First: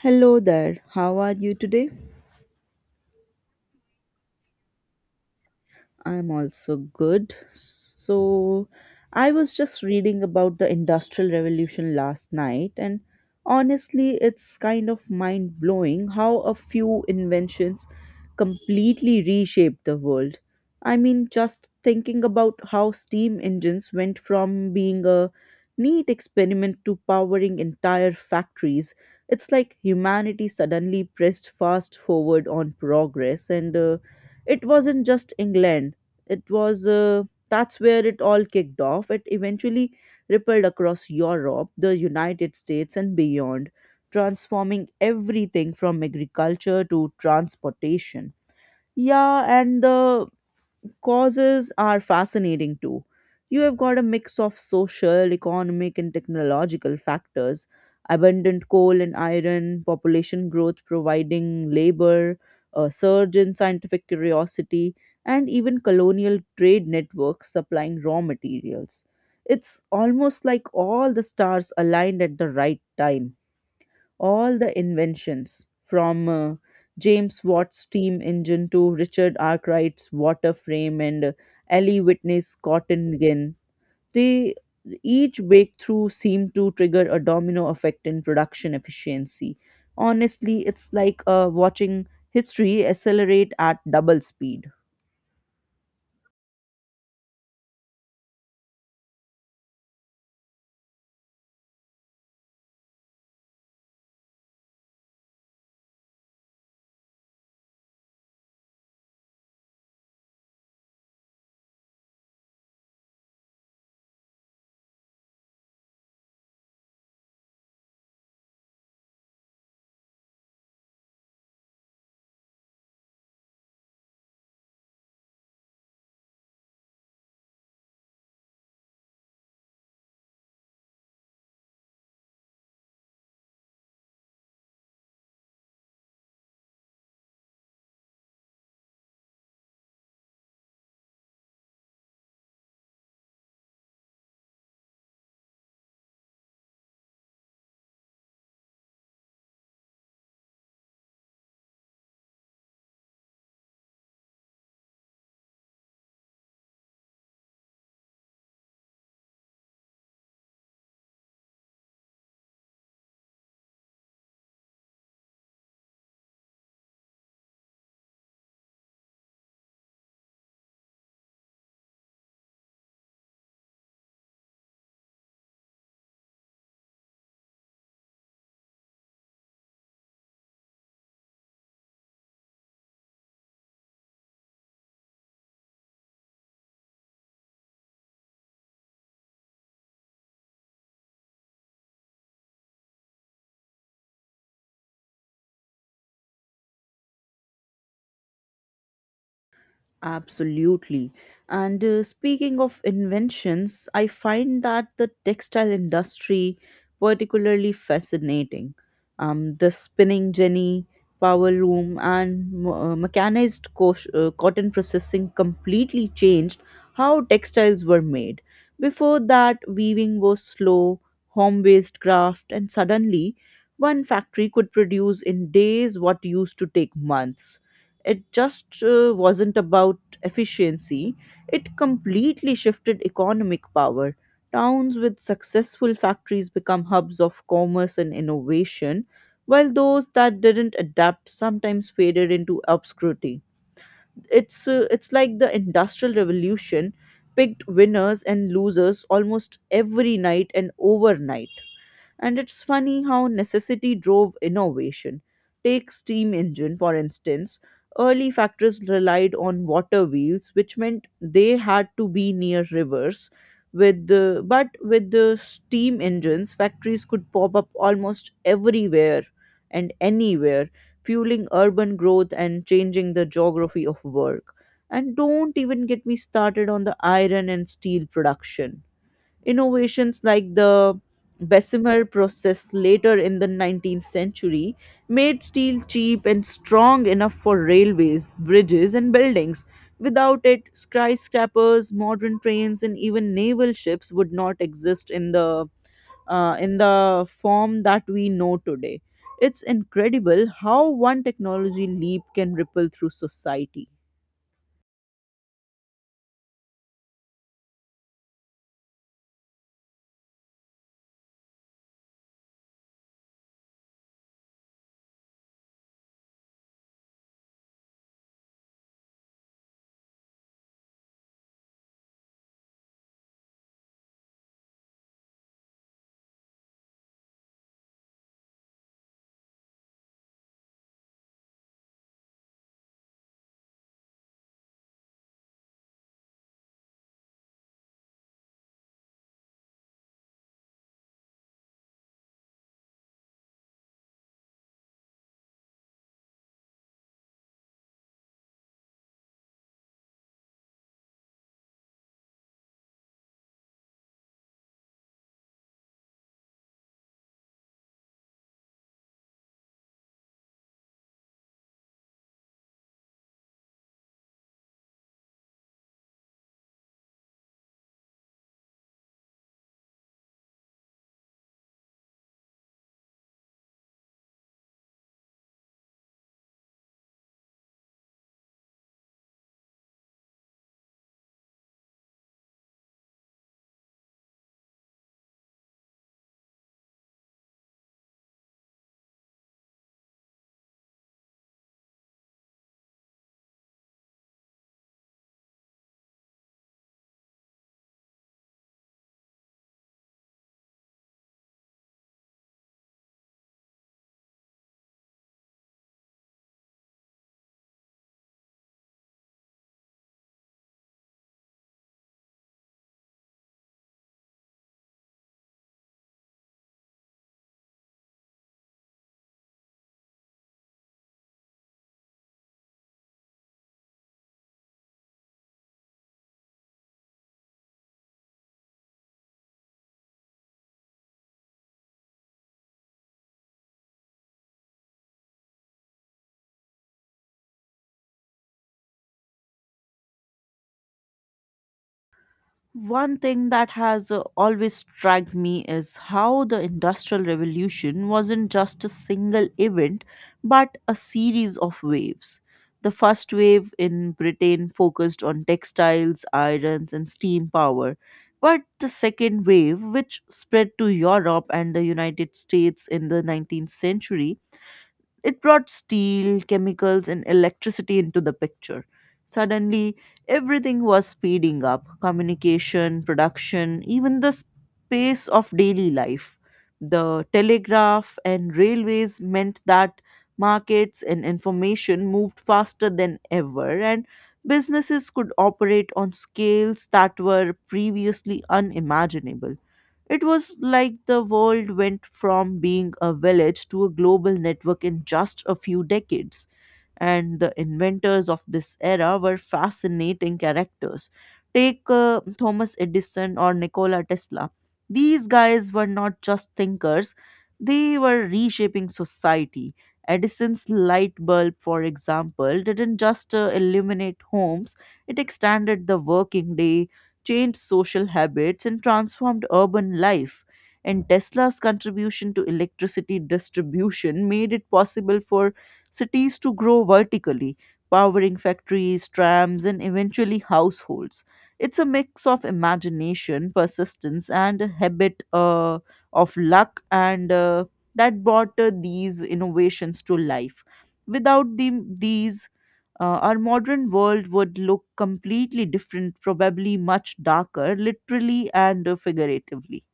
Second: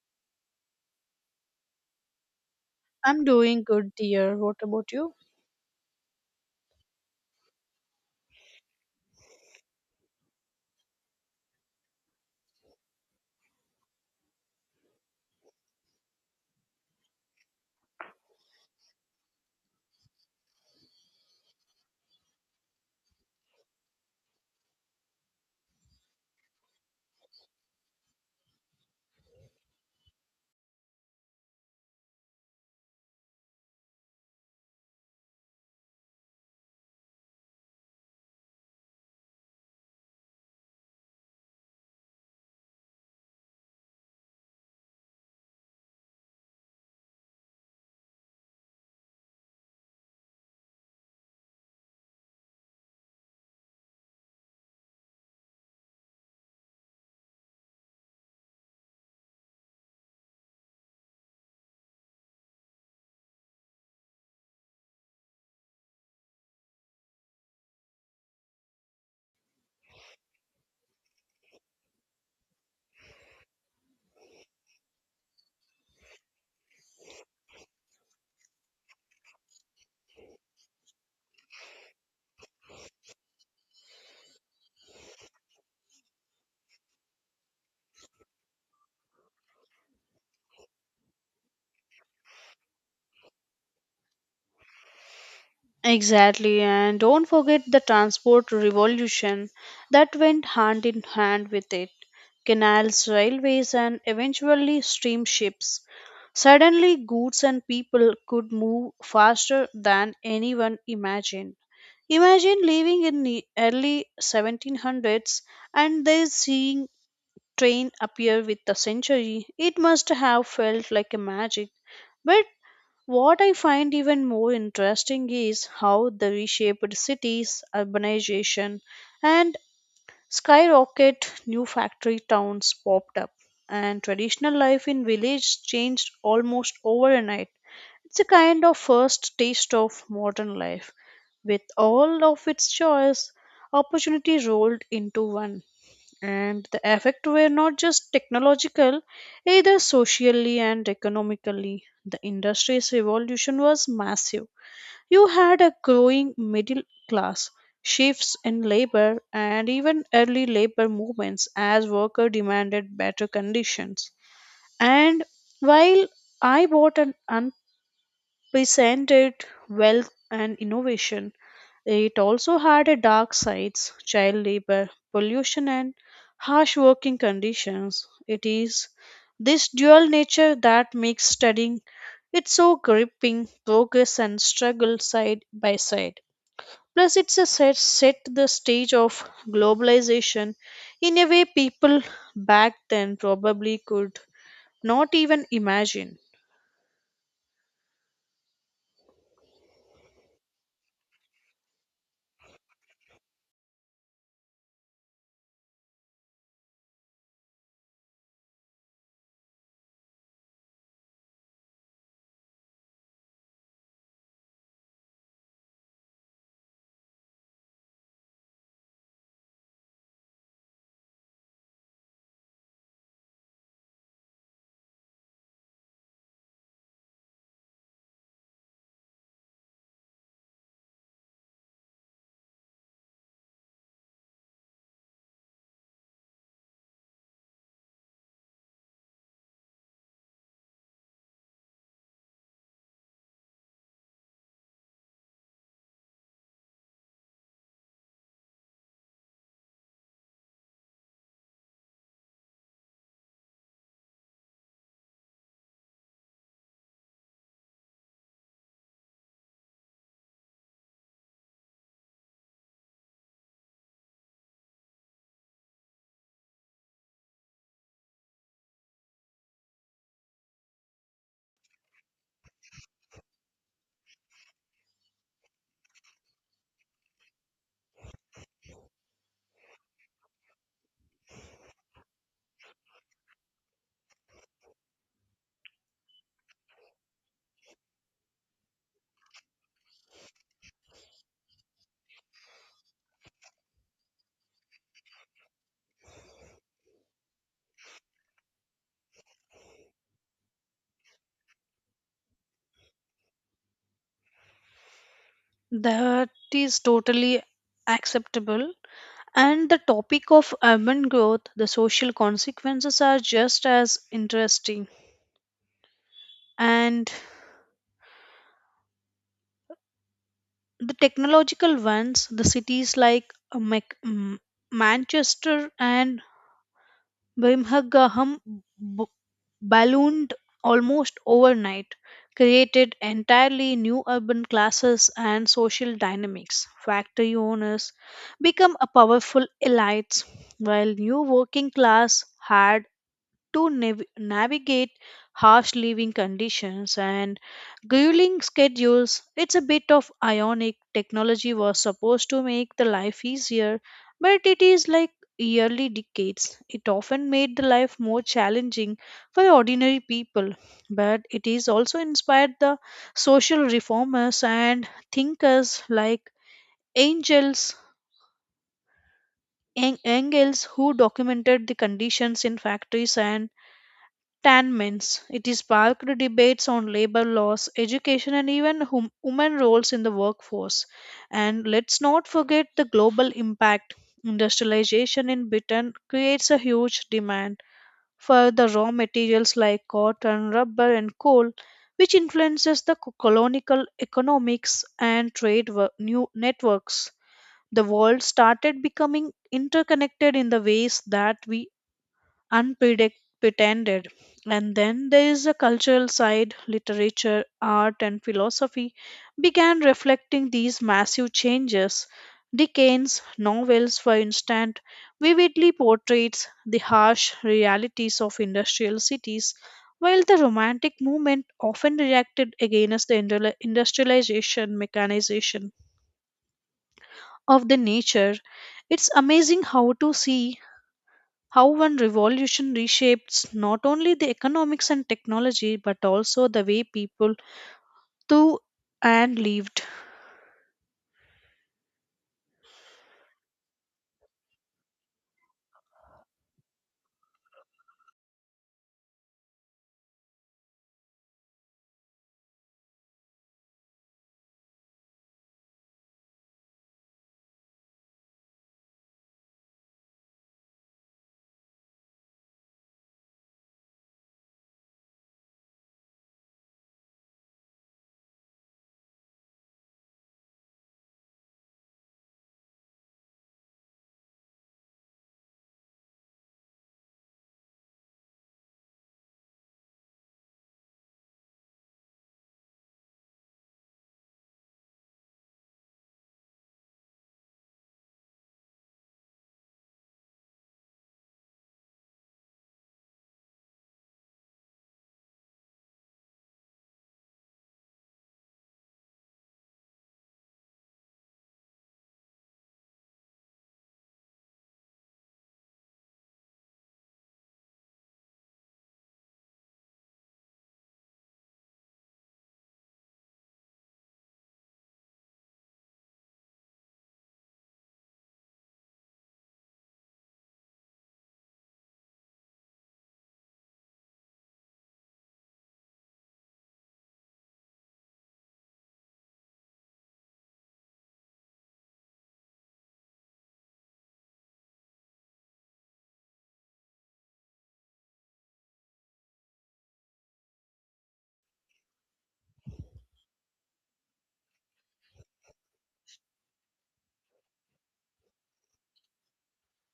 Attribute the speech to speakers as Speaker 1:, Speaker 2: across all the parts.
Speaker 1: Hello there, how are you today?
Speaker 2: I'm doing good, dear. What about you?
Speaker 1: I'm also good. So, I was just reading about the Industrial Revolution last night, and honestly, it's kind of mind blowing how a few inventions completely reshaped the world. I mean, just thinking about how steam engines went from being a neat experiment to powering entire factories, it's like humanity suddenly pressed fast forward on progress. And it wasn't just England, it was— that's where it all kicked off. It eventually rippled across Europe, the United States, and beyond, transforming everything from agriculture to transportation. Yeah, and the causes are fascinating too. You have got a mix of social, economic, and technological factors. Abundant coal and iron, population growth providing labor, a surge in scientific curiosity, and even colonial trade networks supplying raw materials. It's almost like all the stars aligned at the right time. All the inventions, from James Watt's steam engine to Richard Arkwright's water frame and Ellie Whitney's cotton gin, they— each breakthrough seemed to trigger a domino effect in production efficiency. Honestly, it's like watching history accelerate at double speed.
Speaker 2: Exactly, and don't forget the transport revolution that went hand in hand with it. Canals, railways, and eventually steamships. Suddenly, goods and people could move faster than anyone imagined. Imagine living in the early 1700s and then seeing train appear with the century. It must have felt like a magic. But, what I find even more interesting is how the reshaped cities, urbanization, and skyrocket new factory towns popped up, and traditional life in villages changed almost overnight. It's a kind of first taste of modern life, with all of its joys, opportunity rolled into one, and the effect were not just technological either. Socially and economically, the industry's evolution was massive. You had a growing middle class, shifts in labor, and even early labor movements as workers demanded better conditions. And while I bought an presented wealth and innovation. It also had a dark sides, child labor, pollution, and harsh working conditions. It is this dual nature that makes studying it so gripping, progress and struggle side by side. Plus it's a set the stage of globalization in a way people back then probably could not even imagine.
Speaker 1: Absolutely. And speaking of inventions, I find that the textile industry particularly fascinating. The spinning jenny, power loom, and mechanized cotton processing completely changed how textiles were made. Before that, weaving was slow, home based craft, and suddenly one factory could produce in days what used to take months. It just wasn't about efficiency, it completely shifted economic power. Towns with successful factories become hubs of commerce and innovation, while those that didn't adapt sometimes faded into obscurity. It's like the Industrial Revolution picked winners and losers almost every night and overnight. And it's funny how necessity drove innovation. Take steam engine, for instance. Early factories relied on water wheels, which meant they had to be near rivers. But with the steam engines, factories could pop up almost everywhere and anywhere, fueling urban growth and changing the geography of work. And don't even get me started on the iron and steel production. Innovations like the Bessemer process later in the 19th century made steel cheap and strong enough for railways, bridges, and buildings. Without it, skyscrapers, modern trains, and even naval ships would not exist in the form that we know today. It's incredible how one technology leap can ripple through society.
Speaker 2: That is totally acceptable. And the topic of urban growth, the social consequences are just as interesting. And the technological ones, the cities like Manchester and Birmingham, ballooned almost overnight, created entirely new urban classes and social dynamics. Factory owners become a powerful elites, while new working class had to navigate harsh living conditions and grueling schedules. It's a bit of ionic. Technology was supposed to make the life easier, but it is like yearly decades. It often made the life more challenging for ordinary people, but it is also inspired the social reformers and thinkers like angels. Engels, who documented the conditions in factories and 10 minutes. It is sparked debates on labor laws, education, and even women roles in the workforce. And let's not forget the global impact. Industrialization in Britain creates a huge demand for the raw materials like cotton, rubber, and coal, which influences the colonial economics and trade new networks. The world started becoming interconnected in the ways that we unpretended. And then there is a cultural side, literature, art, and philosophy began reflecting these massive changes. Dickens' novels, for instance, vividly portrays the harsh realities of industrial cities, while the Romantic movement often reacted against the industrialization, mechanization of the nature. It's amazing how to see how one revolution reshapes not only the economics and technology but also the way people thought and lived.
Speaker 1: One thing that has always struck me is how the Industrial Revolution wasn't just a single event, but a series of waves. The first wave in Britain focused on textiles, irons, and steam power. But the second wave, which spread to Europe and the United States in the 19th century, it brought steel, chemicals, and electricity into the picture. Suddenly, everything was speeding up: communication, production, even the pace of daily life. The telegraph and railways meant that markets and information moved faster than ever, and businesses could operate on scales that were previously unimaginable. It was like the world went from being a village to a global network in just a few decades. And the inventors of this era were fascinating characters. Take Thomas Edison or Nikola Tesla. These guys were not just thinkers, they were reshaping society. Edison's light bulb, for example, didn't just illuminate homes, it extended the working day, changed social habits, and transformed urban life. And Tesla's contribution to electricity distribution made it possible for cities to grow vertically, powering factories, trams, and eventually households. It's a mix of imagination, persistence, and a habit of luck, and that brought these innovations to life. Without our modern world would look completely different, probably much darker, literally and figuratively.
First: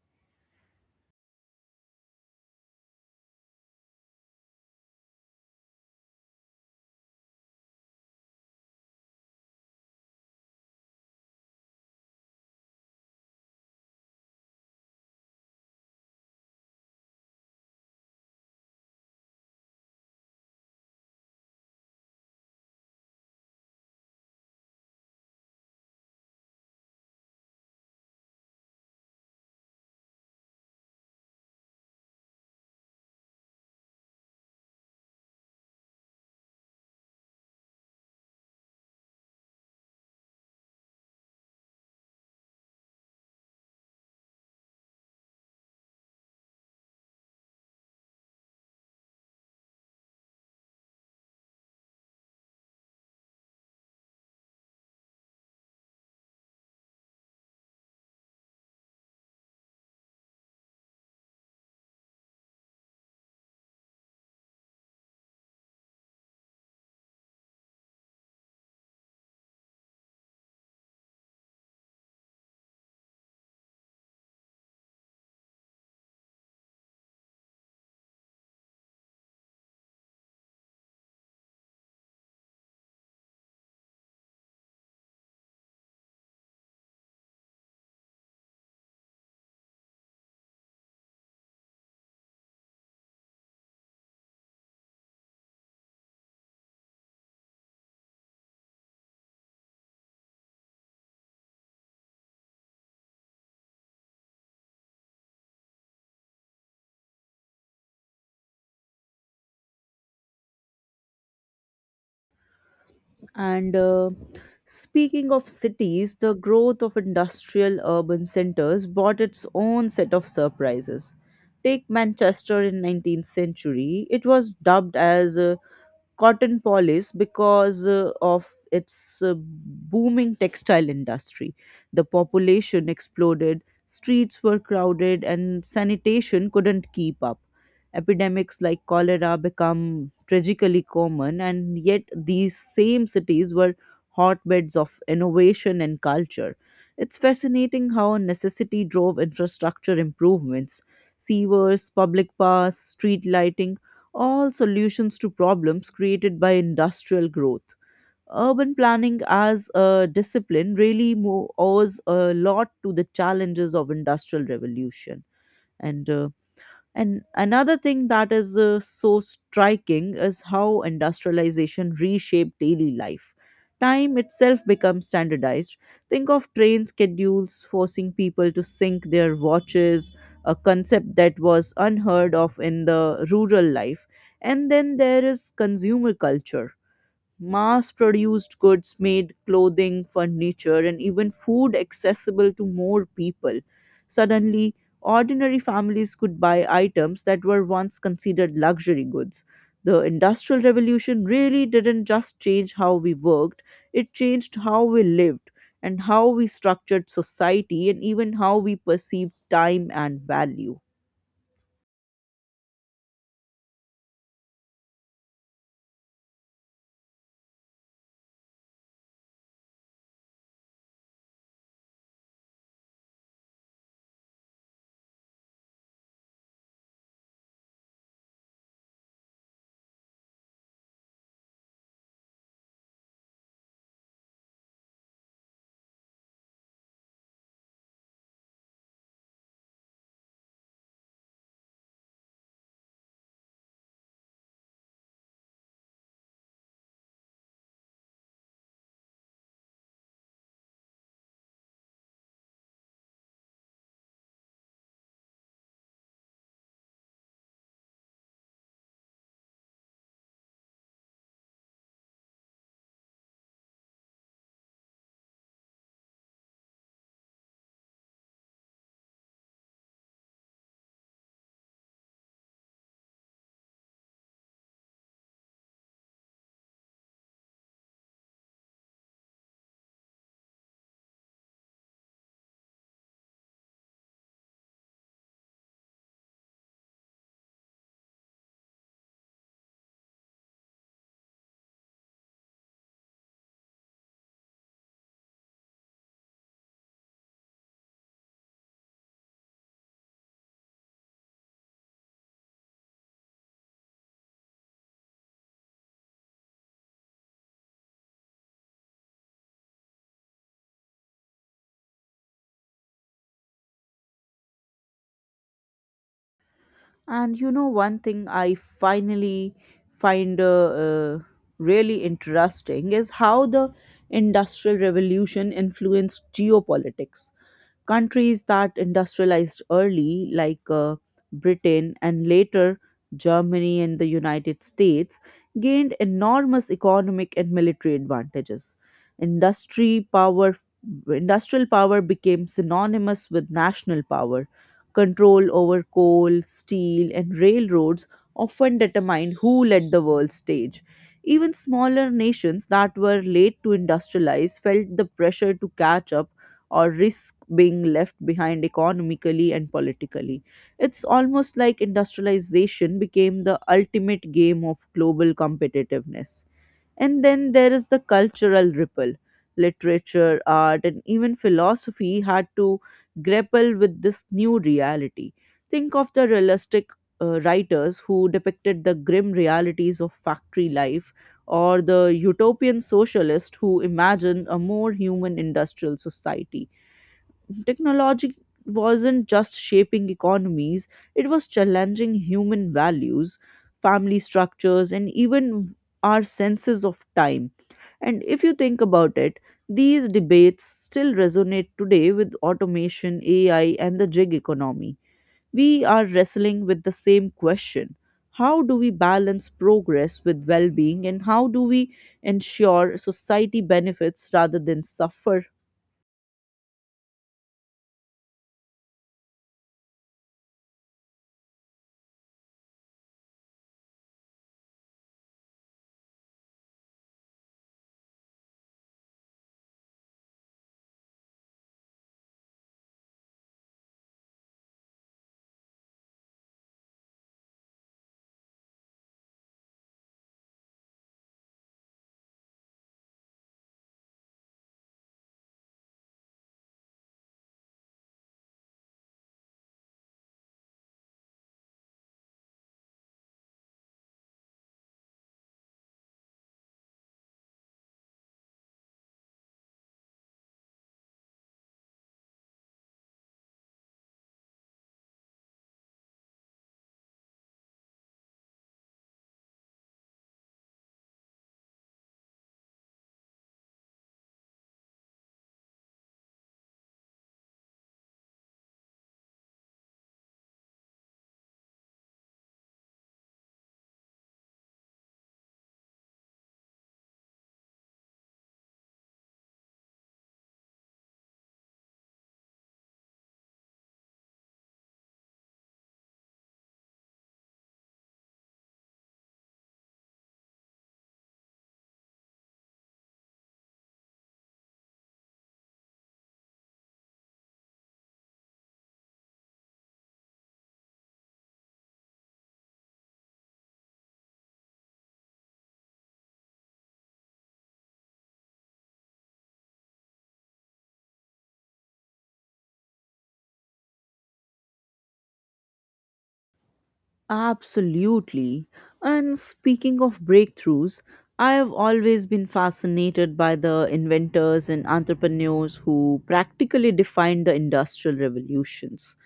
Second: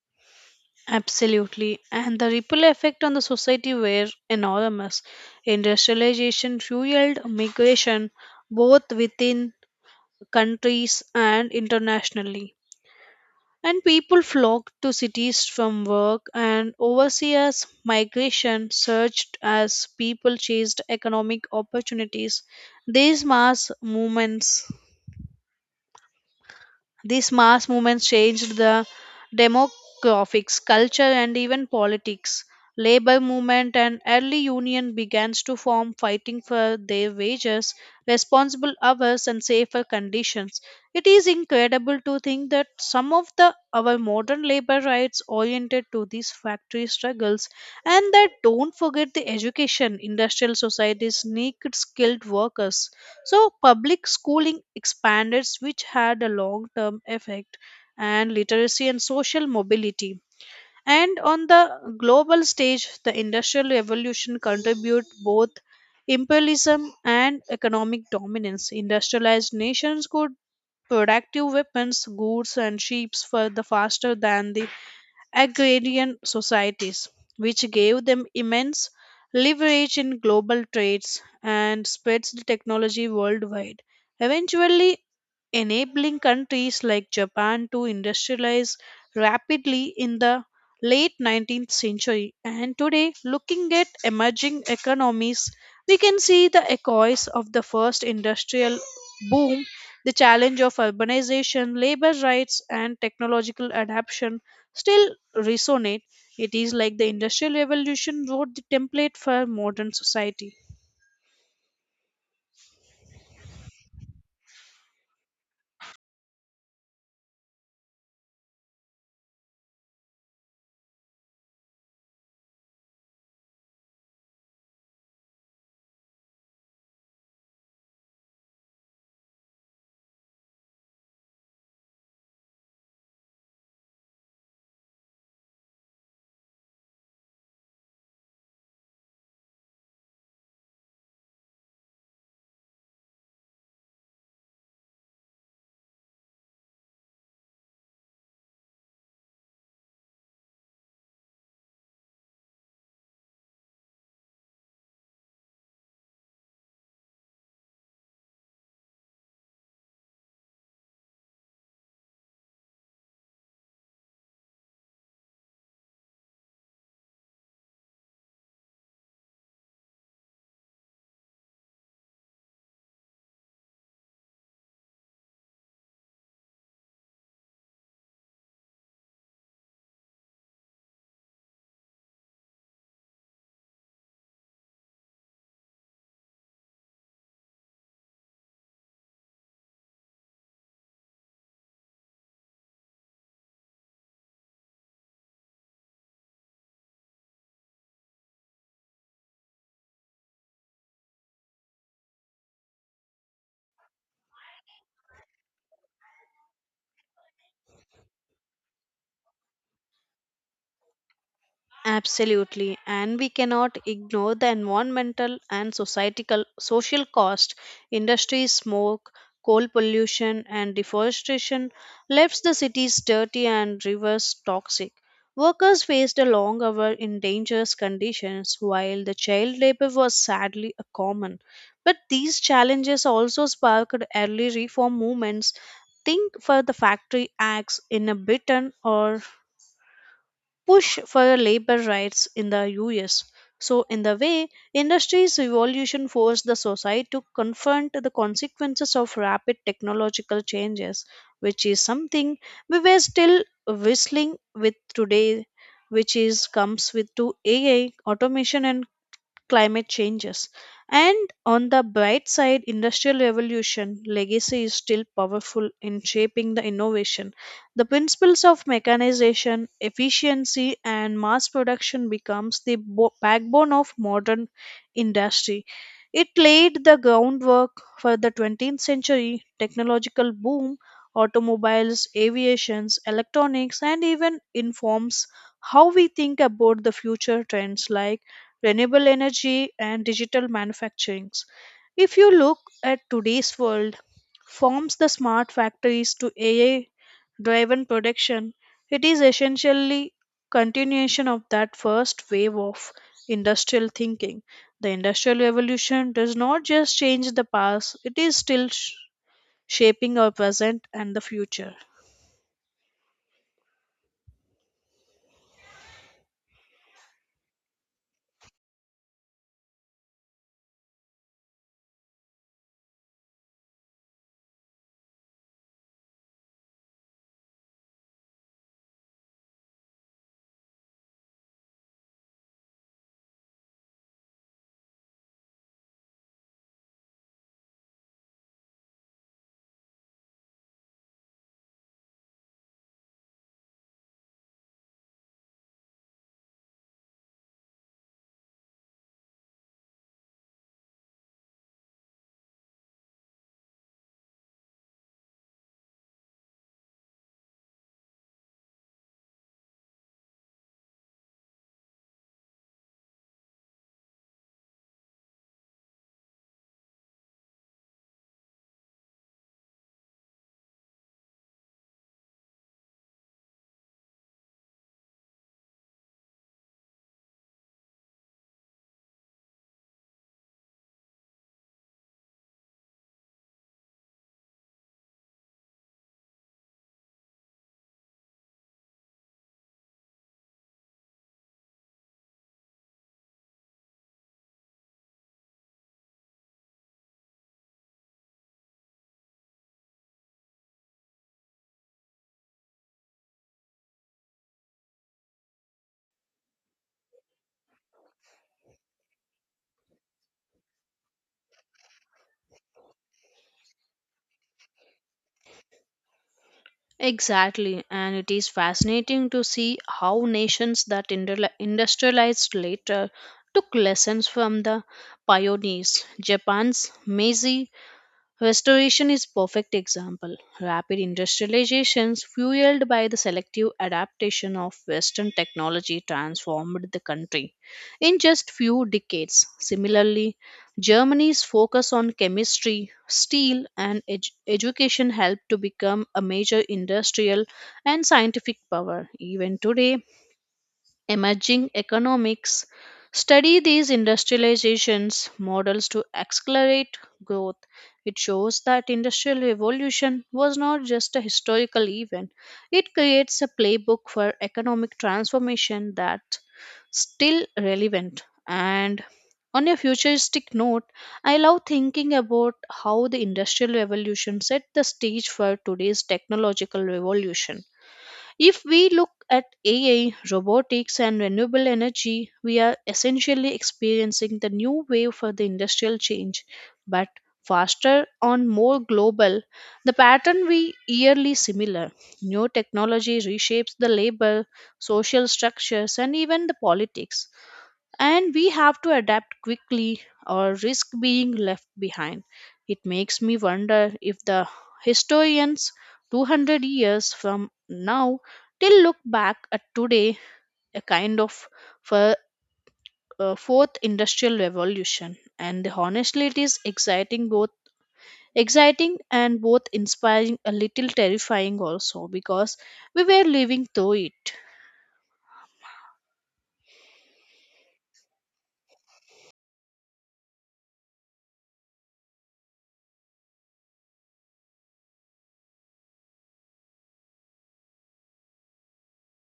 Speaker 2: Absolutely. And the ripple effect on the society were enormous. Industrialization fueled migration both within countries and internationally. And people flocked to cities from work, and overseas migration surged as people chased economic opportunities. these mass movements these mass movements changed the demographics, culture, and even politics. Labor movement and early union begins to form, fighting for their wages, responsible hours, and safer conditions. It is incredible to think that some of the our modern labor rights oriented to these factory struggles, and that don't forget the education. Industrial societies need skilled workers, so public schooling expanded, which had a long term effect and literacy and social mobility. And on the global stage, the Industrial Revolution contribute both imperialism and economic dominance. Industrialized nations could productive weapons, goods, and ships for the faster than the agrarian societies, which gave them immense leverage in global trades and spreads the technology worldwide. Eventually, enabling countries like Japan to industrialize rapidly in the late 19th century. And today, looking at emerging economies, we can see the echoes of the first industrial boom, the challenge of urbanization, labor rights, and technological adaptation still resonate. It is like the industrial revolution wrote the template for modern society.
Speaker 1: And speaking of cities, the growth of industrial urban centers brought its own set of surprises. Take Manchester in 19th century. It was dubbed as cotton polish because of its booming textile industry. The population exploded, streets were crowded, and sanitation couldn't keep up. Epidemics like cholera become tragically common, and yet these same cities were hotbeds of innovation and culture. It's fascinating how necessity drove infrastructure improvements: sewers, public paths, street lighting, all solutions to problems created by industrial growth. Urban planning as a discipline really owes a lot to the challenges of industrial revolution. And uh, and another thing that is so striking is how industrialization reshaped daily life. Time itself becomes standardized. Think of train schedules forcing people to sync their watches, a concept that was unheard of in the rural life. And then there is consumer culture: mass produced goods made clothing, furniture, and even food accessible to more people. Suddenly, ordinary families could buy items that were once considered luxury goods. The Industrial Revolution really didn't just change how we worked, it changed how we lived and how we structured society and even how we perceived time and value.
Speaker 2: Absolutely, and we cannot ignore the environmental and societal social cost. Industry smoke, coal pollution, and deforestation left the cities dirty and rivers toxic. Workers faced a long hour in dangerous conditions, while the child labor was sadly a common. But these challenges also sparked early reform movements. Think for the factory acts in a Britain or push for labor rights in the US. So, in the way, industry's evolution forced the society to confront the consequences of rapid technological changes, which is something we were still whistling with today, which is comes with to AI, automation, and climate changes. And on the bright side, industrial revolution legacy is still powerful in shaping the innovation. The principles of mechanization, efficiency, and mass production becomes the backbone of modern industry. It laid the groundwork for the 20th century technological boom. Automobiles, aviations, electronics, and even informs how we think about the future trends like renewable energy, and digital manufacturing. If you look at today's world, forms the smart factories to AI driven production, it is essentially continuation of that first wave of industrial thinking. The industrial revolution does not just change the past, it is still shaping our present and the future.
Speaker 1: And you know, one thing I finally find really interesting is how the Industrial Revolution influenced geopolitics. Countries that industrialized early, like Britain and later Germany and the United States, gained enormous economic and military advantages. Industry power, industrial power became synonymous with national power. Control over coal, steel, and railroads often determined who led the world stage. Even smaller nations that were late to industrialize felt the pressure to catch up or risk being left behind economically and politically. It's almost like industrialization became the ultimate game of global competitiveness. And then there is the cultural ripple. Literature, art, and even philosophy had to grapple with this new reality. Think of the realistic writers who depicted the grim realities of factory life, or the utopian socialist who imagined a more human industrial society. Technology wasn't just shaping economies, it was challenging human values, family structures, and even our senses of time. And if you think about it, these debates still resonate today with automation, AI, and the gig economy. We are wrestling with the same question. How do we balance progress with well being, and how do we ensure society benefits rather than suffer?
Speaker 2: Exactly, and it is fascinating to see how nations that industrialized later took lessons from the pioneers. Japan's Meiji Restoration is perfect example. Rapid industrializations fueled by the selective adaptation of western technology transformed the country in just few decades. Similarly, Germany's focus on chemistry, steel, and education helped to become a major industrial and scientific power. Even today, emerging economics study these industrializations models to accelerate growth. It shows that industrial revolution was not just a historical event. It creates a playbook for economic transformation that's still relevant. And on a futuristic note, I love thinking about how the industrial revolution set the stage for today's technological revolution. If we look at AI, robotics, and renewable energy, we are essentially experiencing the new wave for the industrial change, but faster on more global. The pattern we yearly similar. New technology reshapes the labor, social structures, and even the politics, and we have to adapt quickly or risk being left behind. It makes me wonder if the historians 200 years from now still look back at today a kind of fir- fourth industrial revolution, and honestly it is exciting, both exciting and both inspiring, a little terrifying also, because we were living through it.
Speaker 1: Absolutely. And speaking of breakthroughs, I have always been fascinated by the inventors and entrepreneurs who practically defined the industrial revolutions.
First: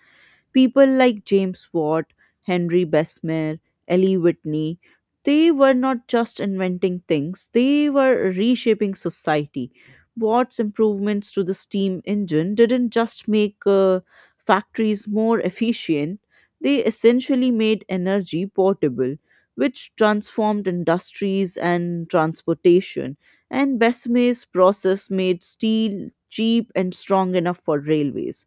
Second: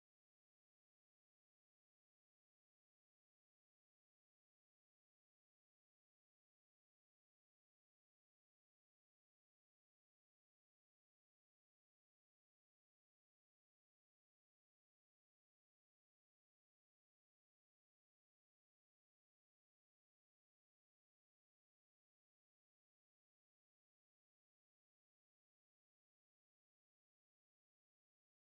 Speaker 1: People like James Watt, Henry Bessemer, Ellie Whitney, they were not just inventing things, they were reshaping society. Watt's improvements to the steam engine didn't just make factories more efficient, they essentially made energy portable, which transformed industries and transportation. And Bessemer's process made steel cheap and strong enough for railways,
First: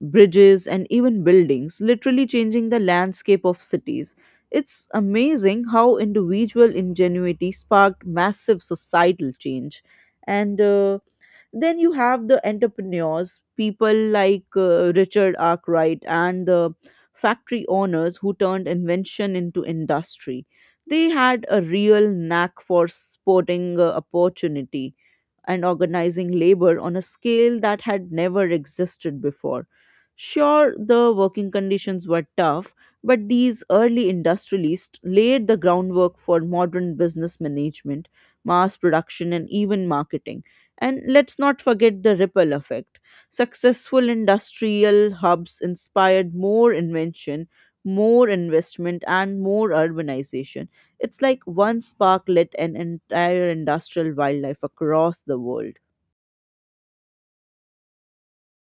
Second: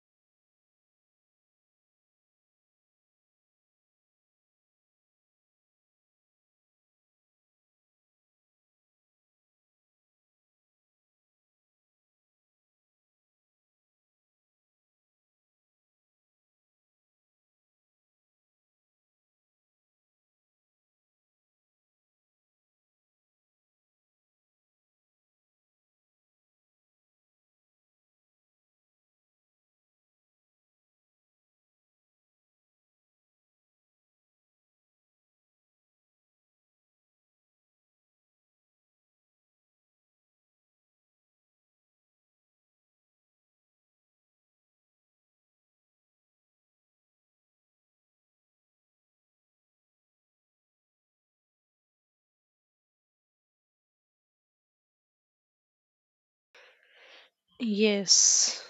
Speaker 1: bridges, and even buildings, literally changing the landscape of cities. It's amazing how individual ingenuity sparked massive societal change. And then you have the entrepreneurs, people like Richard Arkwright and the factory owners who turned invention into industry. They had a real knack for spotting opportunity and organizing labor on a scale that had never existed before. Sure, the working conditions were tough, but these early industrialists laid the groundwork for modern business management, mass production, and even marketing. And let's not forget the ripple effect. Successful industrial hubs inspired more invention, more investment, and more urbanization. It's like one spark lit an entire industrial wildlife across the world.
Speaker 2: Yes.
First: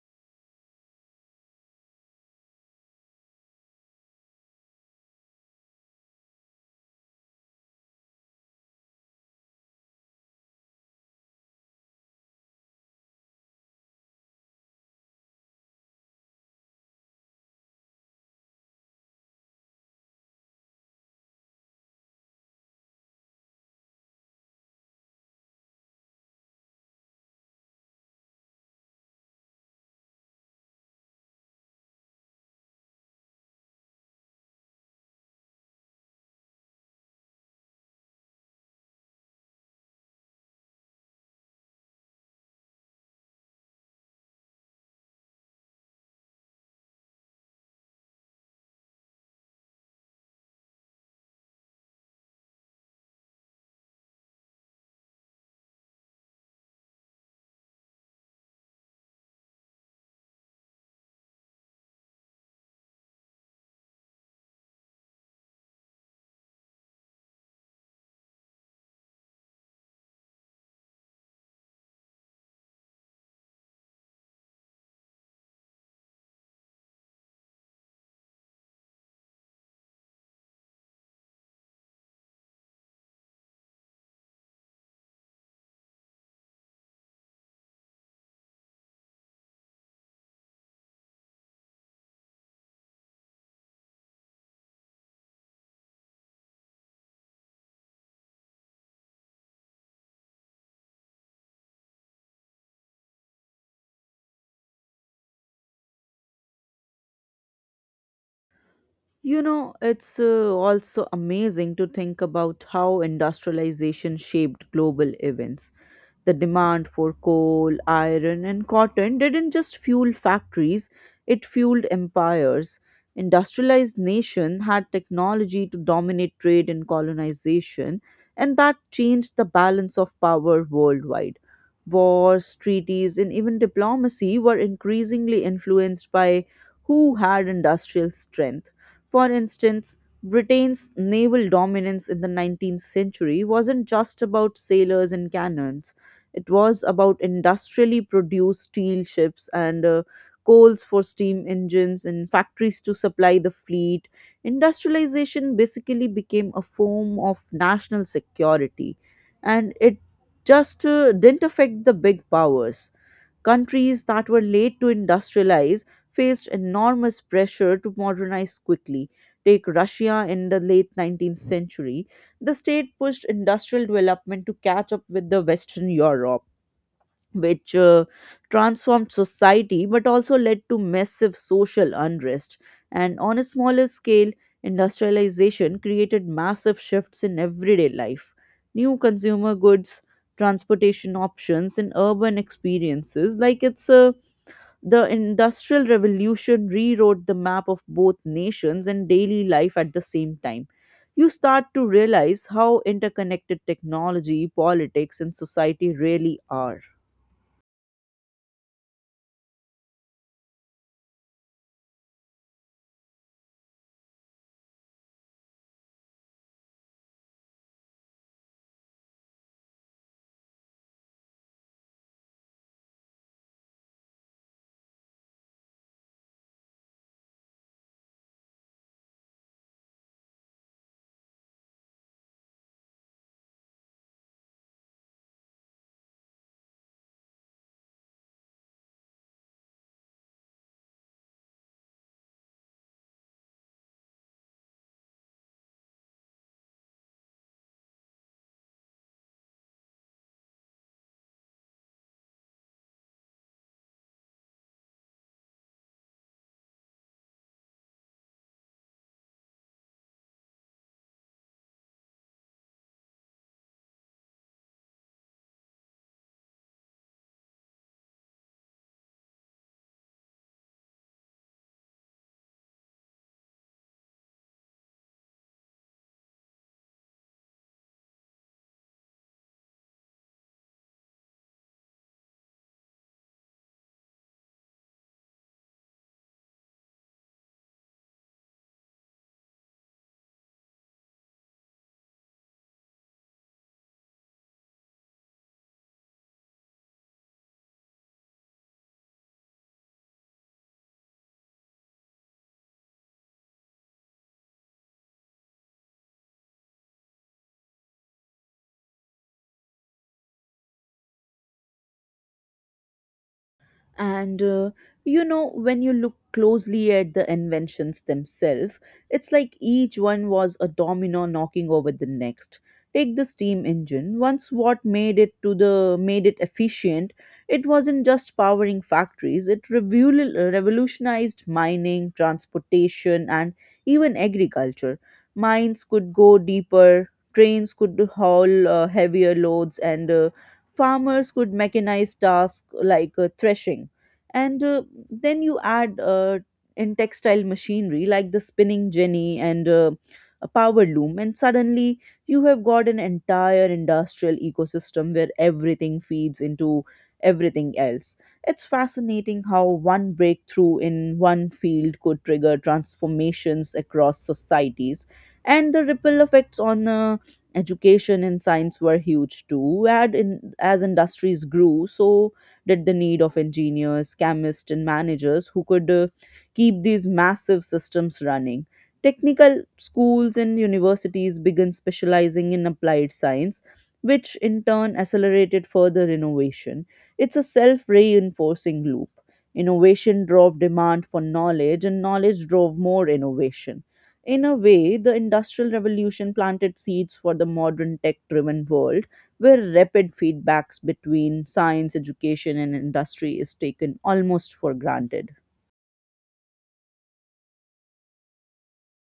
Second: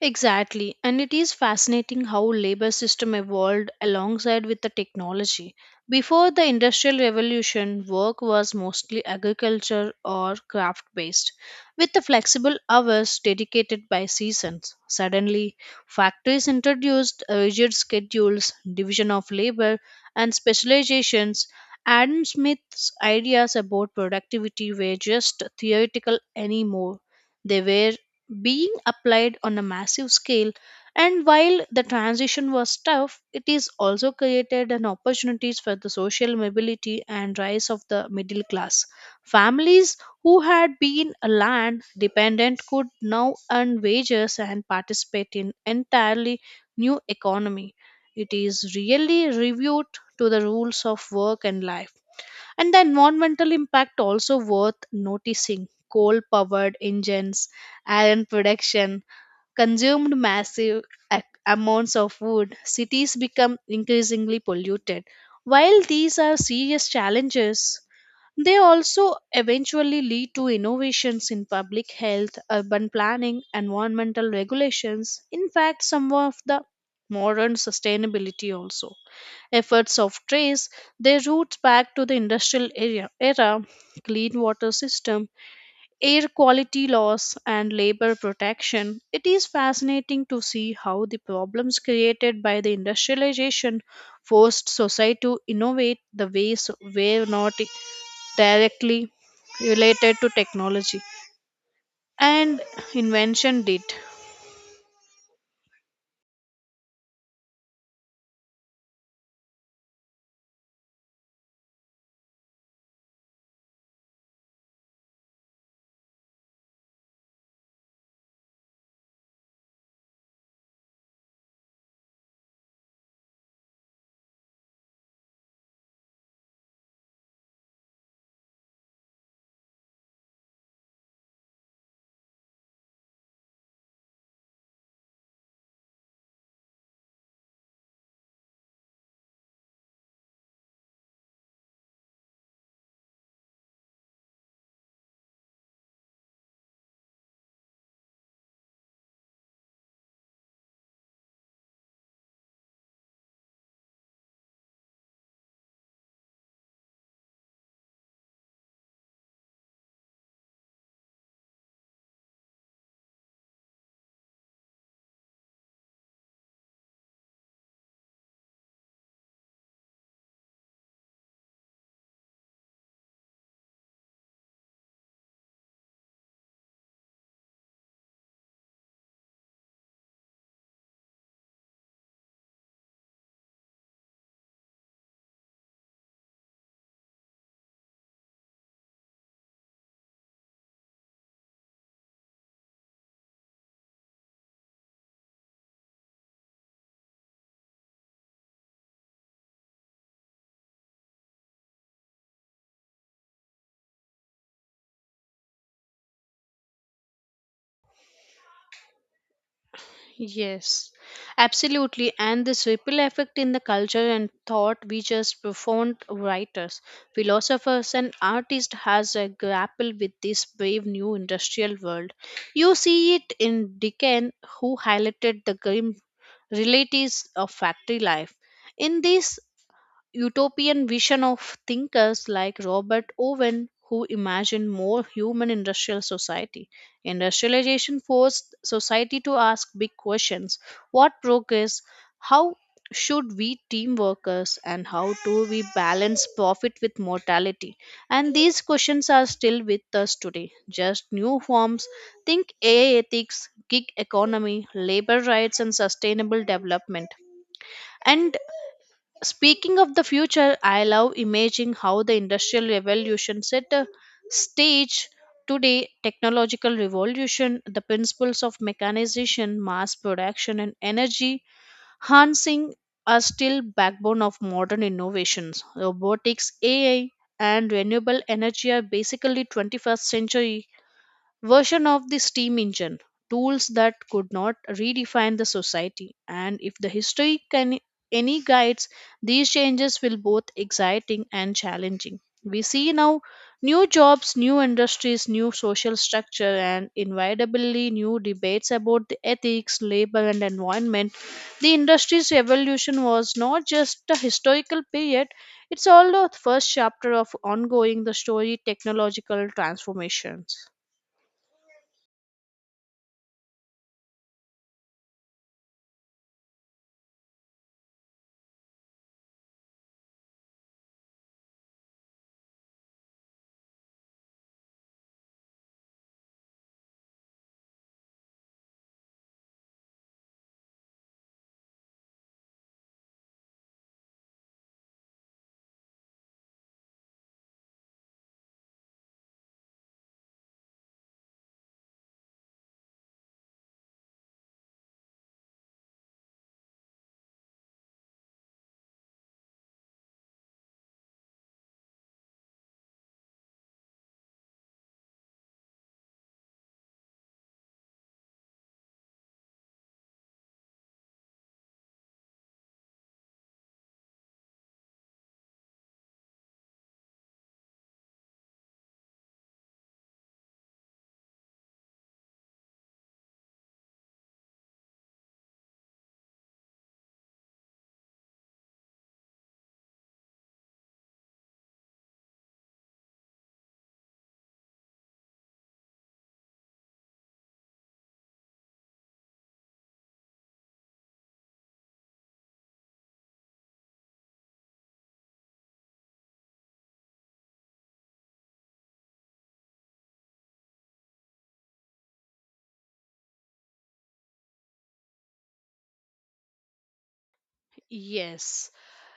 Speaker 2: Exactly, and it is fascinating how labor system evolved alongside with the technology. Before the industrial revolution, work was mostly agriculture or craft based with the flexible hours dedicated by seasons. Suddenly, factories introduced rigid schedules, division of labor, and specializations. Adam Smith's ideas about productivity were just theoretical anymore. They were being applied on a massive scale. And while the transition was tough, it is also created an opportunities for the social mobility and rise of the middle class. Families who had been land dependent could now earn wages and participate in entirely new economy. It is really reviewed to the rules of work and life, and the environmental impact also worth noticing. Coal powered engines, iron production, consumed massive amounts of wood, cities become increasingly polluted. While these are serious challenges, they also eventually lead to innovations in public health, urban planning, environmental regulations, in fact, some of the modern sustainability also. Efforts of trace their roots back to the industrial era, clean water system, air quality laws, and labor protection. It is fascinating to see how the problems created by the industrialization forced society to innovate the ways were not directly related to technology and invention did.
Speaker 1: You know, it's also amazing to think about how industrialization shaped global events. The demand for coal, iron, and cotton didn't just fuel factories, it fueled empires. Industrialized nations had technology to dominate trade and colonization, and that changed the balance of power worldwide. Wars, treaties, and even diplomacy were increasingly influenced by who had industrial strength. For instance, Britain's naval dominance in the 19th century wasn't just about sailors and cannons, it was about industrially produced steel ships and coals for steam engines and factories to supply the fleet. Industrialization basically became a form of national security, and it just didn't affect the big powers. Countries that were late to industrialize faced enormous pressure to modernize quickly. Take Russia in the late 19th century. The state pushed industrial development to catch up with the Western Europe, which transformed society but also led to massive social unrest. And on a smaller scale, industrialization created massive shifts in everyday life. New consumer goods, transportation options, and urban experiences, like it's a— the Industrial Revolution rewrote the map of both nations and daily life at the same time. You start to realize how interconnected technology, politics, and society really are.
Speaker 2: Yes, absolutely. And this ripple effect in the culture and thought reaches profound writers, philosophers, and artists has a grapple with this brave new industrial world. You see it in Dickens, who highlighted the grim realities of factory life. In this utopian vision of thinkers like Robert Owen, who imagined more human industrial society. Industrialization forced society to ask big questions. What progress, how should we team workers, and how do we balance profit with mortality? And these questions are still with us today, just new forms. Think AI ethics, gig economy, labor rights, and sustainable development. And speaking of the future, I love imagining how the industrial revolution set a stage today technological revolution. The principles of mechanization, mass production, and energy harnessing are still backbone of modern innovations. Robotics, AI, and renewable energy are basically 21st century version of the steam engine, tools that could not redefine the society. And if the history can any guides, these changes will both exciting and challenging. We see now new jobs, new industries, new social structure, and inevitably new debates about the ethics, labor, and environment. The industry's revolution was not just a historical period, it's all the first chapter of ongoing the story technological transformations.
Speaker 1: And you know, when you look closely at the inventions themselves, it's like each one was a domino knocking over the next. Take the steam engine. Once what made it to the made it efficient, it wasn't just powering factories. It revolutionized mining, transportation, and even agriculture. Mines could go deeper. Trains could haul heavier loads, and farmers could mechanize tasks like threshing and then you add in textile machinery like the spinning jenny and a power loom, and suddenly you have got an entire industrial ecosystem where everything feeds into everything else. It's fascinating how one breakthrough in one field could trigger transformations across societies, and the ripple effects on education and science were huge too. As industries grew, so did the need of engineers, chemists, and managers who could keep these massive systems running. Technical schools and universities began specializing in applied science, which in turn accelerated further innovation. It's a self reinforcing loop. Innovation drove demand for knowledge, and knowledge drove more innovation. In a way, the Industrial Revolution planted seeds for the modern tech driven world, where rapid feedbacks between science, education, and industry is taken almost for granted.
Speaker 2: Yes.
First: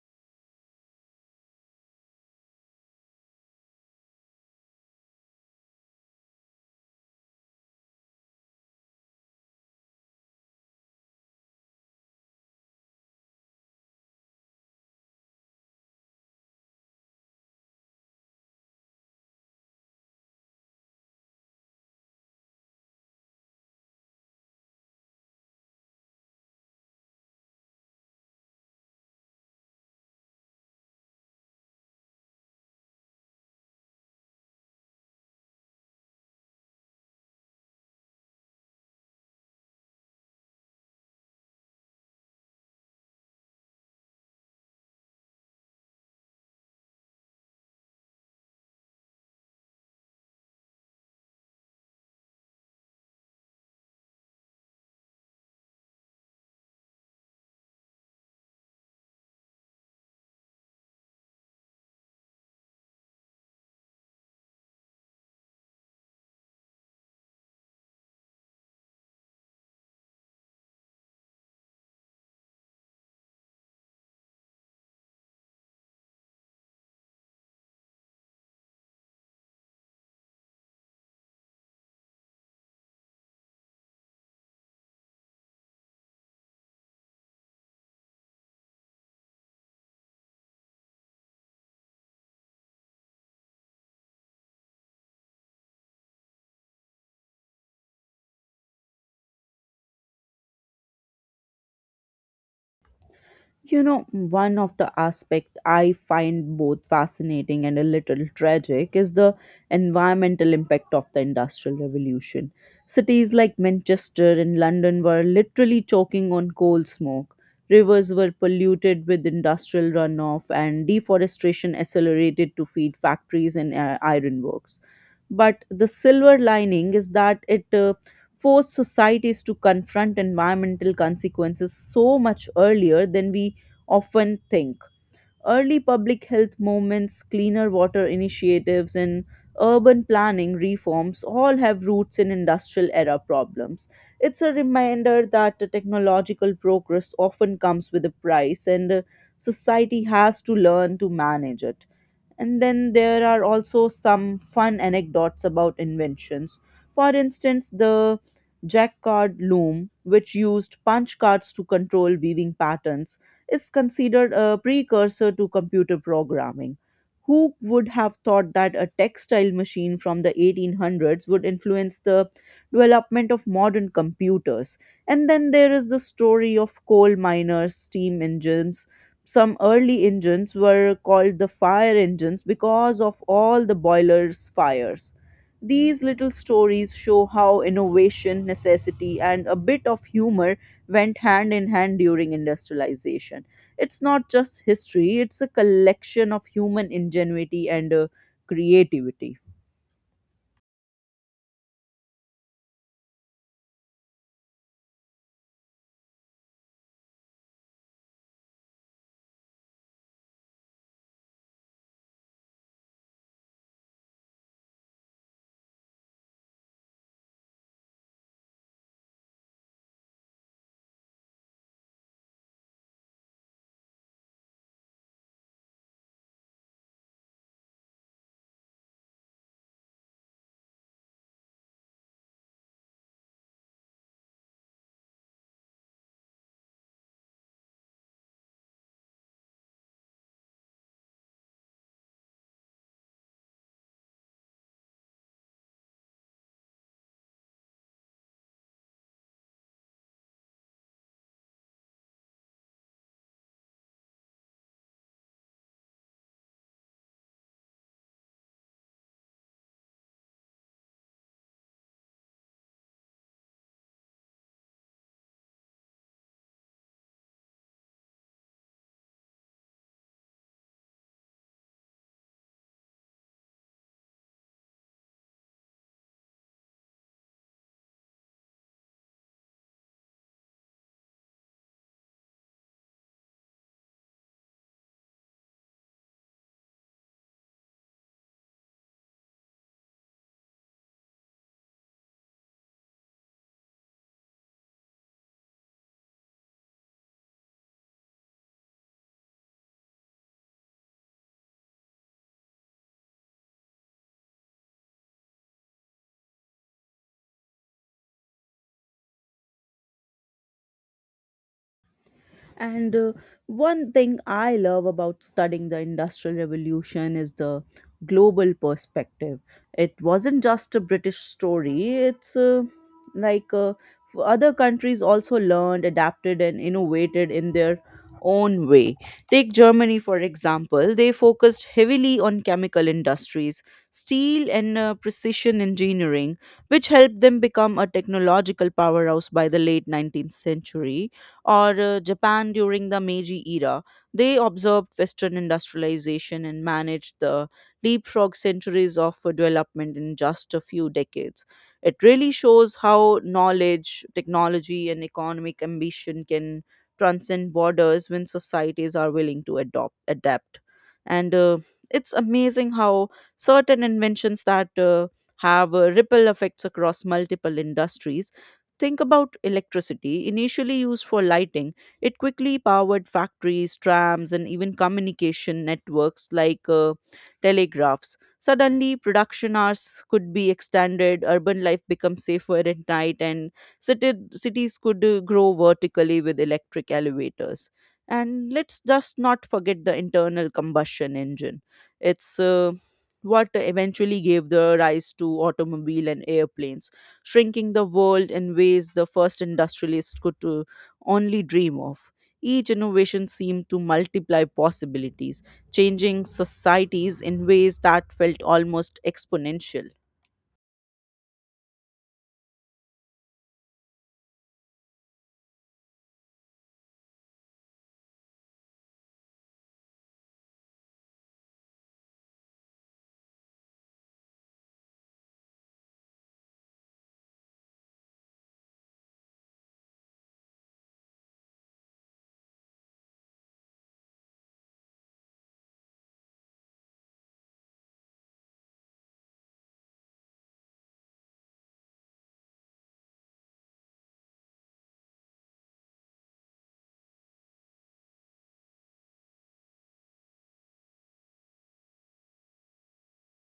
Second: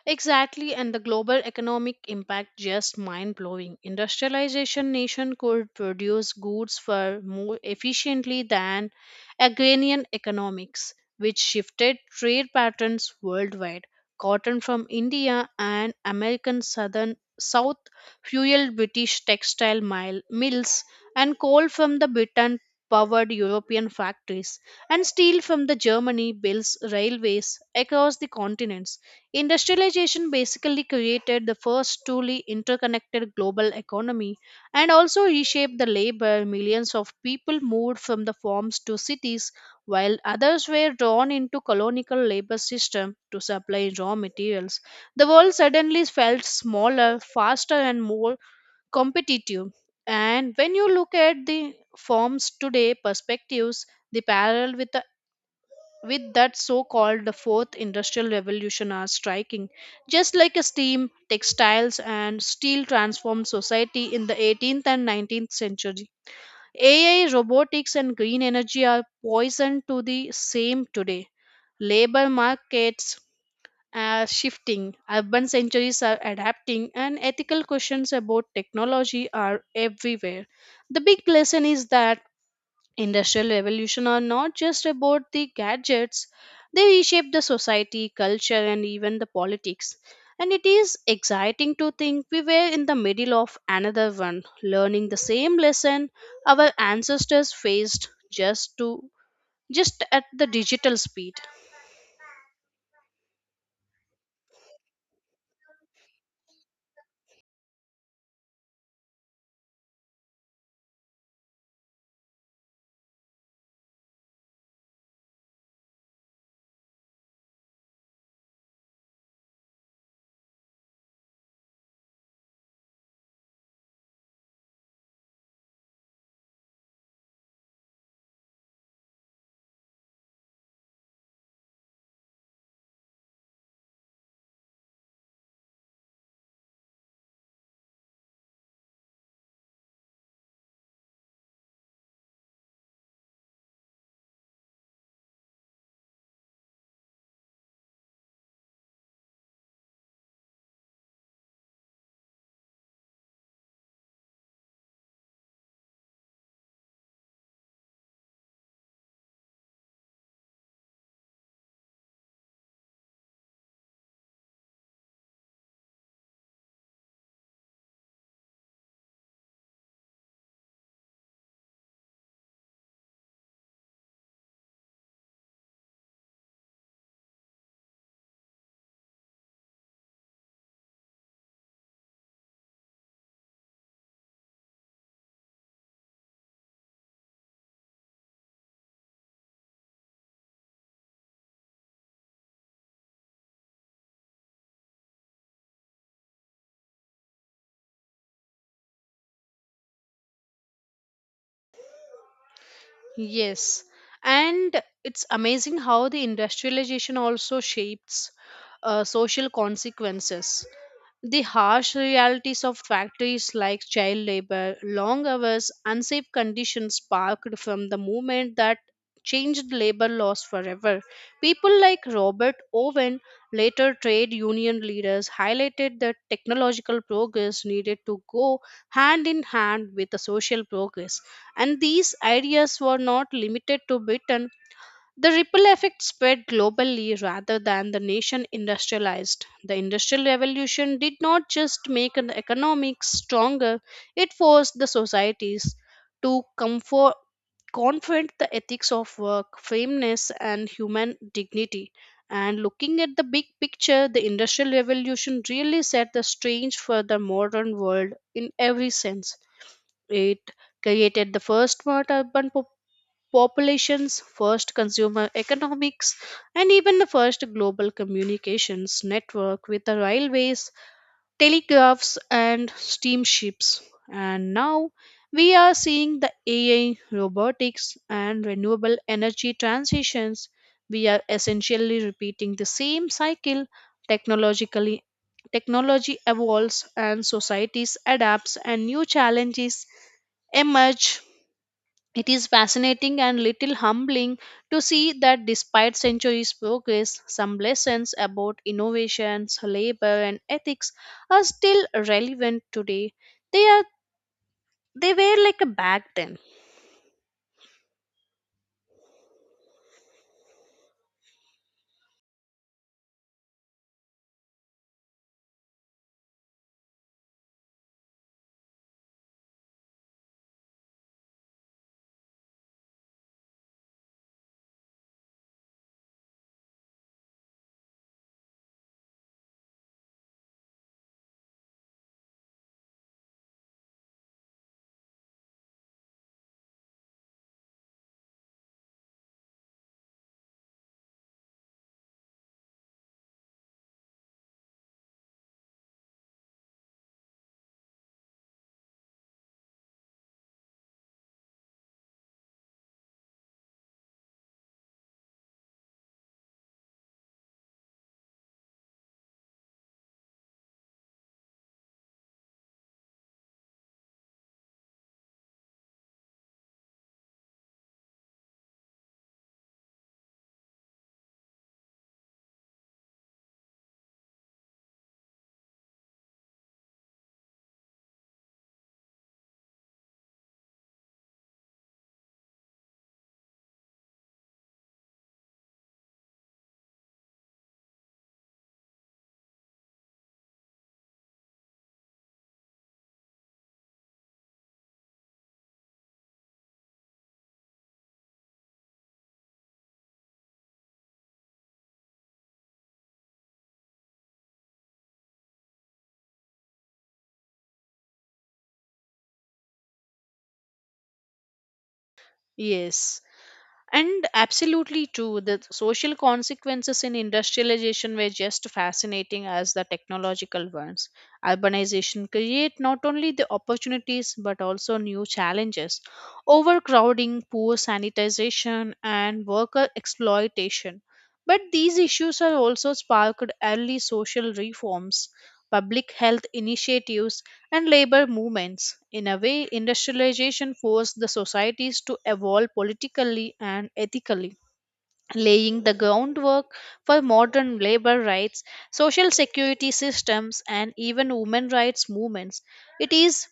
Speaker 2: Exactly, and the global economic impact just mind blowing. Industrialization nation could produce goods far more efficiently than agrarian economics, which shifted trade patterns worldwide. Cotton from India and American southern South fueled British textile mills, and coal from the Britain powered European factories, and steel from the Germany builds railways across the continents. Industrialization basically created the first truly interconnected global economy and also reshaped the labor. Millions of people moved from the farms to cities, while others were drawn into colonial labor system to supply raw materials. The world suddenly felt smaller, faster, and more competitive. And when you look at the farms today perspectives, the parallel with that so called the fourth industrial revolution are striking, just like a steam textiles and steel transformed society in the 18th and 19th century. AI robotics and green energy are poisoned to the same today. Labor markets are shifting, urban centuries are adapting, and ethical questions about technology are everywhere. The big lesson is that industrial revolution are not just about the gadgets, they reshape the society, culture, and even the politics. And it is exciting to think we were in the middle of another one, learning the same lesson our ancestors faced, just at the digital speed.
Speaker 1: You know, one of the aspects I find both fascinating and a little tragic is the environmental impact of the Industrial Revolution. Cities like Manchester and London were literally choking on coal smoke. Rivers were polluted with industrial runoff, and deforestation accelerated to feed factories and ironworks. But the silver lining is that it forced societies to confront environmental consequences so much earlier than we often think. Early public health movements, cleaner water initiatives, and urban planning reforms all have roots in industrial era problems. It's a reminder that the technological progress often comes with a price, and society has to learn to manage it. And then there are also some fun anecdotes about inventions. For instance, the jacquard loom, which used punch cards to control weaving patterns, is considered a precursor to computer programming. Who would have thought that a textile machine from the 1800s would influence the development of modern computers? And then there is the story of coal miners, steam engines. Some early engines were called the fire engines because of all the boilers' fires. These little stories show how innovation, necessity, and a bit of humor went hand in hand during industrialization. It's not just history, it's a collection of human ingenuity and creativity.
Speaker 2: Yes, and it's amazing how the industrialization also shapes social consequences. The harsh realities of factories like child labor, long hours, unsafe conditions sparked from the movement that changed labor laws forever. People like Robert Owen, later trade union leaders, highlighted that technological progress needed to go hand in hand with the social progress. And these ideas were not limited to Britain, the ripple effect spread globally rather than the nation industrialized. The Industrial Revolution did not just make an economics stronger, it forced the societies to confront the ethics of work, fairness, and human dignity. And looking at the big picture, the Industrial Revolution really set the stage for the modern world in every sense. It created the first smart urban populations, first consumer economics, and even the first global communications network with the railways, telegraphs, and steamships. And now we are seeing the AI, robotics, and renewable energy transitions. We are essentially repeating the same cycle technologically. Technology evolves and societies adapts and new challenges emerge. It is fascinating and little humbling to see that despite centuries' progress, some lessons about innovations, labor, and ethics are still relevant today. They are they were like a back then.
Speaker 1: And One thing I love about studying the Industrial Revolution is the global perspective. It wasn't just a British story, like uh, f- other countries also learned, adapted, and innovated in their own way. Take Germany, for example, they focused heavily on chemical industries, steel, and precision engineering, which helped them become a technological powerhouse by the late 19th century, or Japan during the Meiji era. They observed Western industrialization and managed the leapfrog centuries of development in just a few decades. It really shows how knowledge, technology, and economic ambition can transcend borders when societies are willing to adopt adapt. And it's amazing how certain inventions that have ripple effects across multiple industries. Think about electricity, initially used for lighting. It quickly powered factories, trams, and even communication networks like telegraphs. Suddenly, production hours could be extended, urban life becomes safer at night, and cities could grow vertically with electric elevators. And let's just not forget the internal combustion engine. It's What eventually gave the rise to automobile and airplanes, shrinking the world in ways the first industrialists could only dream of. Each innovation seemed to multiply possibilities, changing societies in ways that felt almost exponential.
Speaker 2: Yes. And absolutely true, the social consequences in industrialization were just fascinating as the technological ones. Urbanization create not only the opportunities but also new challenges. Overcrowding, poor sanitization, and worker exploitation. But these issues are also sparked early social reforms, public health initiatives, and labor movements. In a way, industrialization forced the societies to evolve politically and ethically, laying the groundwork for modern labor rights, social security systems, and even women rights movements. It is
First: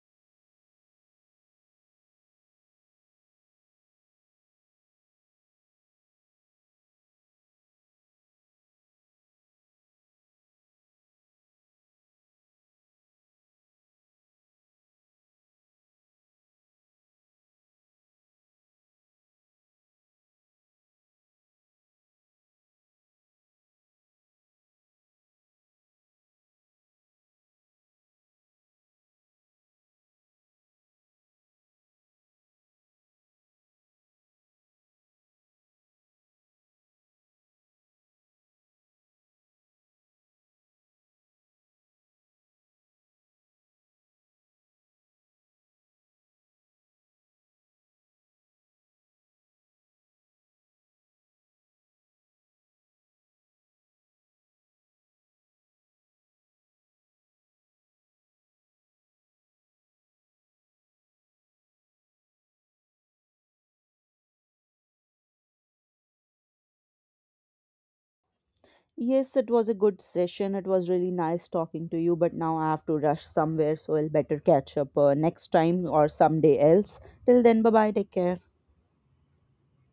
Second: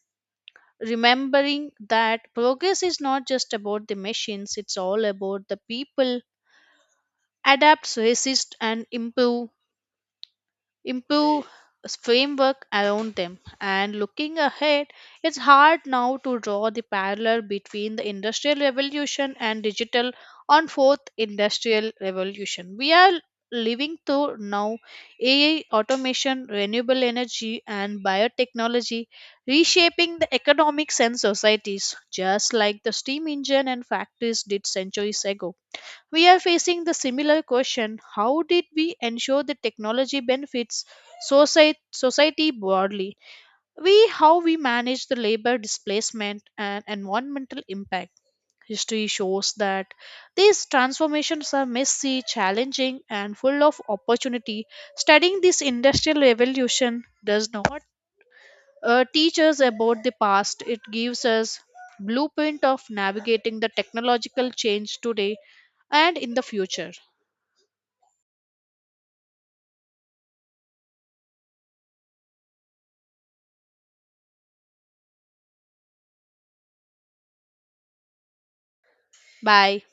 Speaker 2: remembering that progress is not just about the machines, it's all about the people adapt, resist, and improve framework around them. And looking ahead, it's hard now to draw the parallel between the industrial revolution and digital on fourth industrial revolution. We are living through now AI, automation, renewable energy, and biotechnology reshaping the economics and societies, just like the steam engine and factories did centuries ago. We are facing the similar question, how did we ensure the technology benefits society broadly? We How we manage the labor displacement and environmental impact. History shows that these transformations are messy, challenging, and full of opportunity. Studying this industrial revolution does not teach us about the past, it gives us blueprint of navigating the technological change today and in the future.
Speaker 1: Yes, it was a good session. It was really nice talking to you, but now I have to rush somewhere, so I'll better catch up next time or someday else. Till then, bye bye, take care.
Speaker 2: Bye.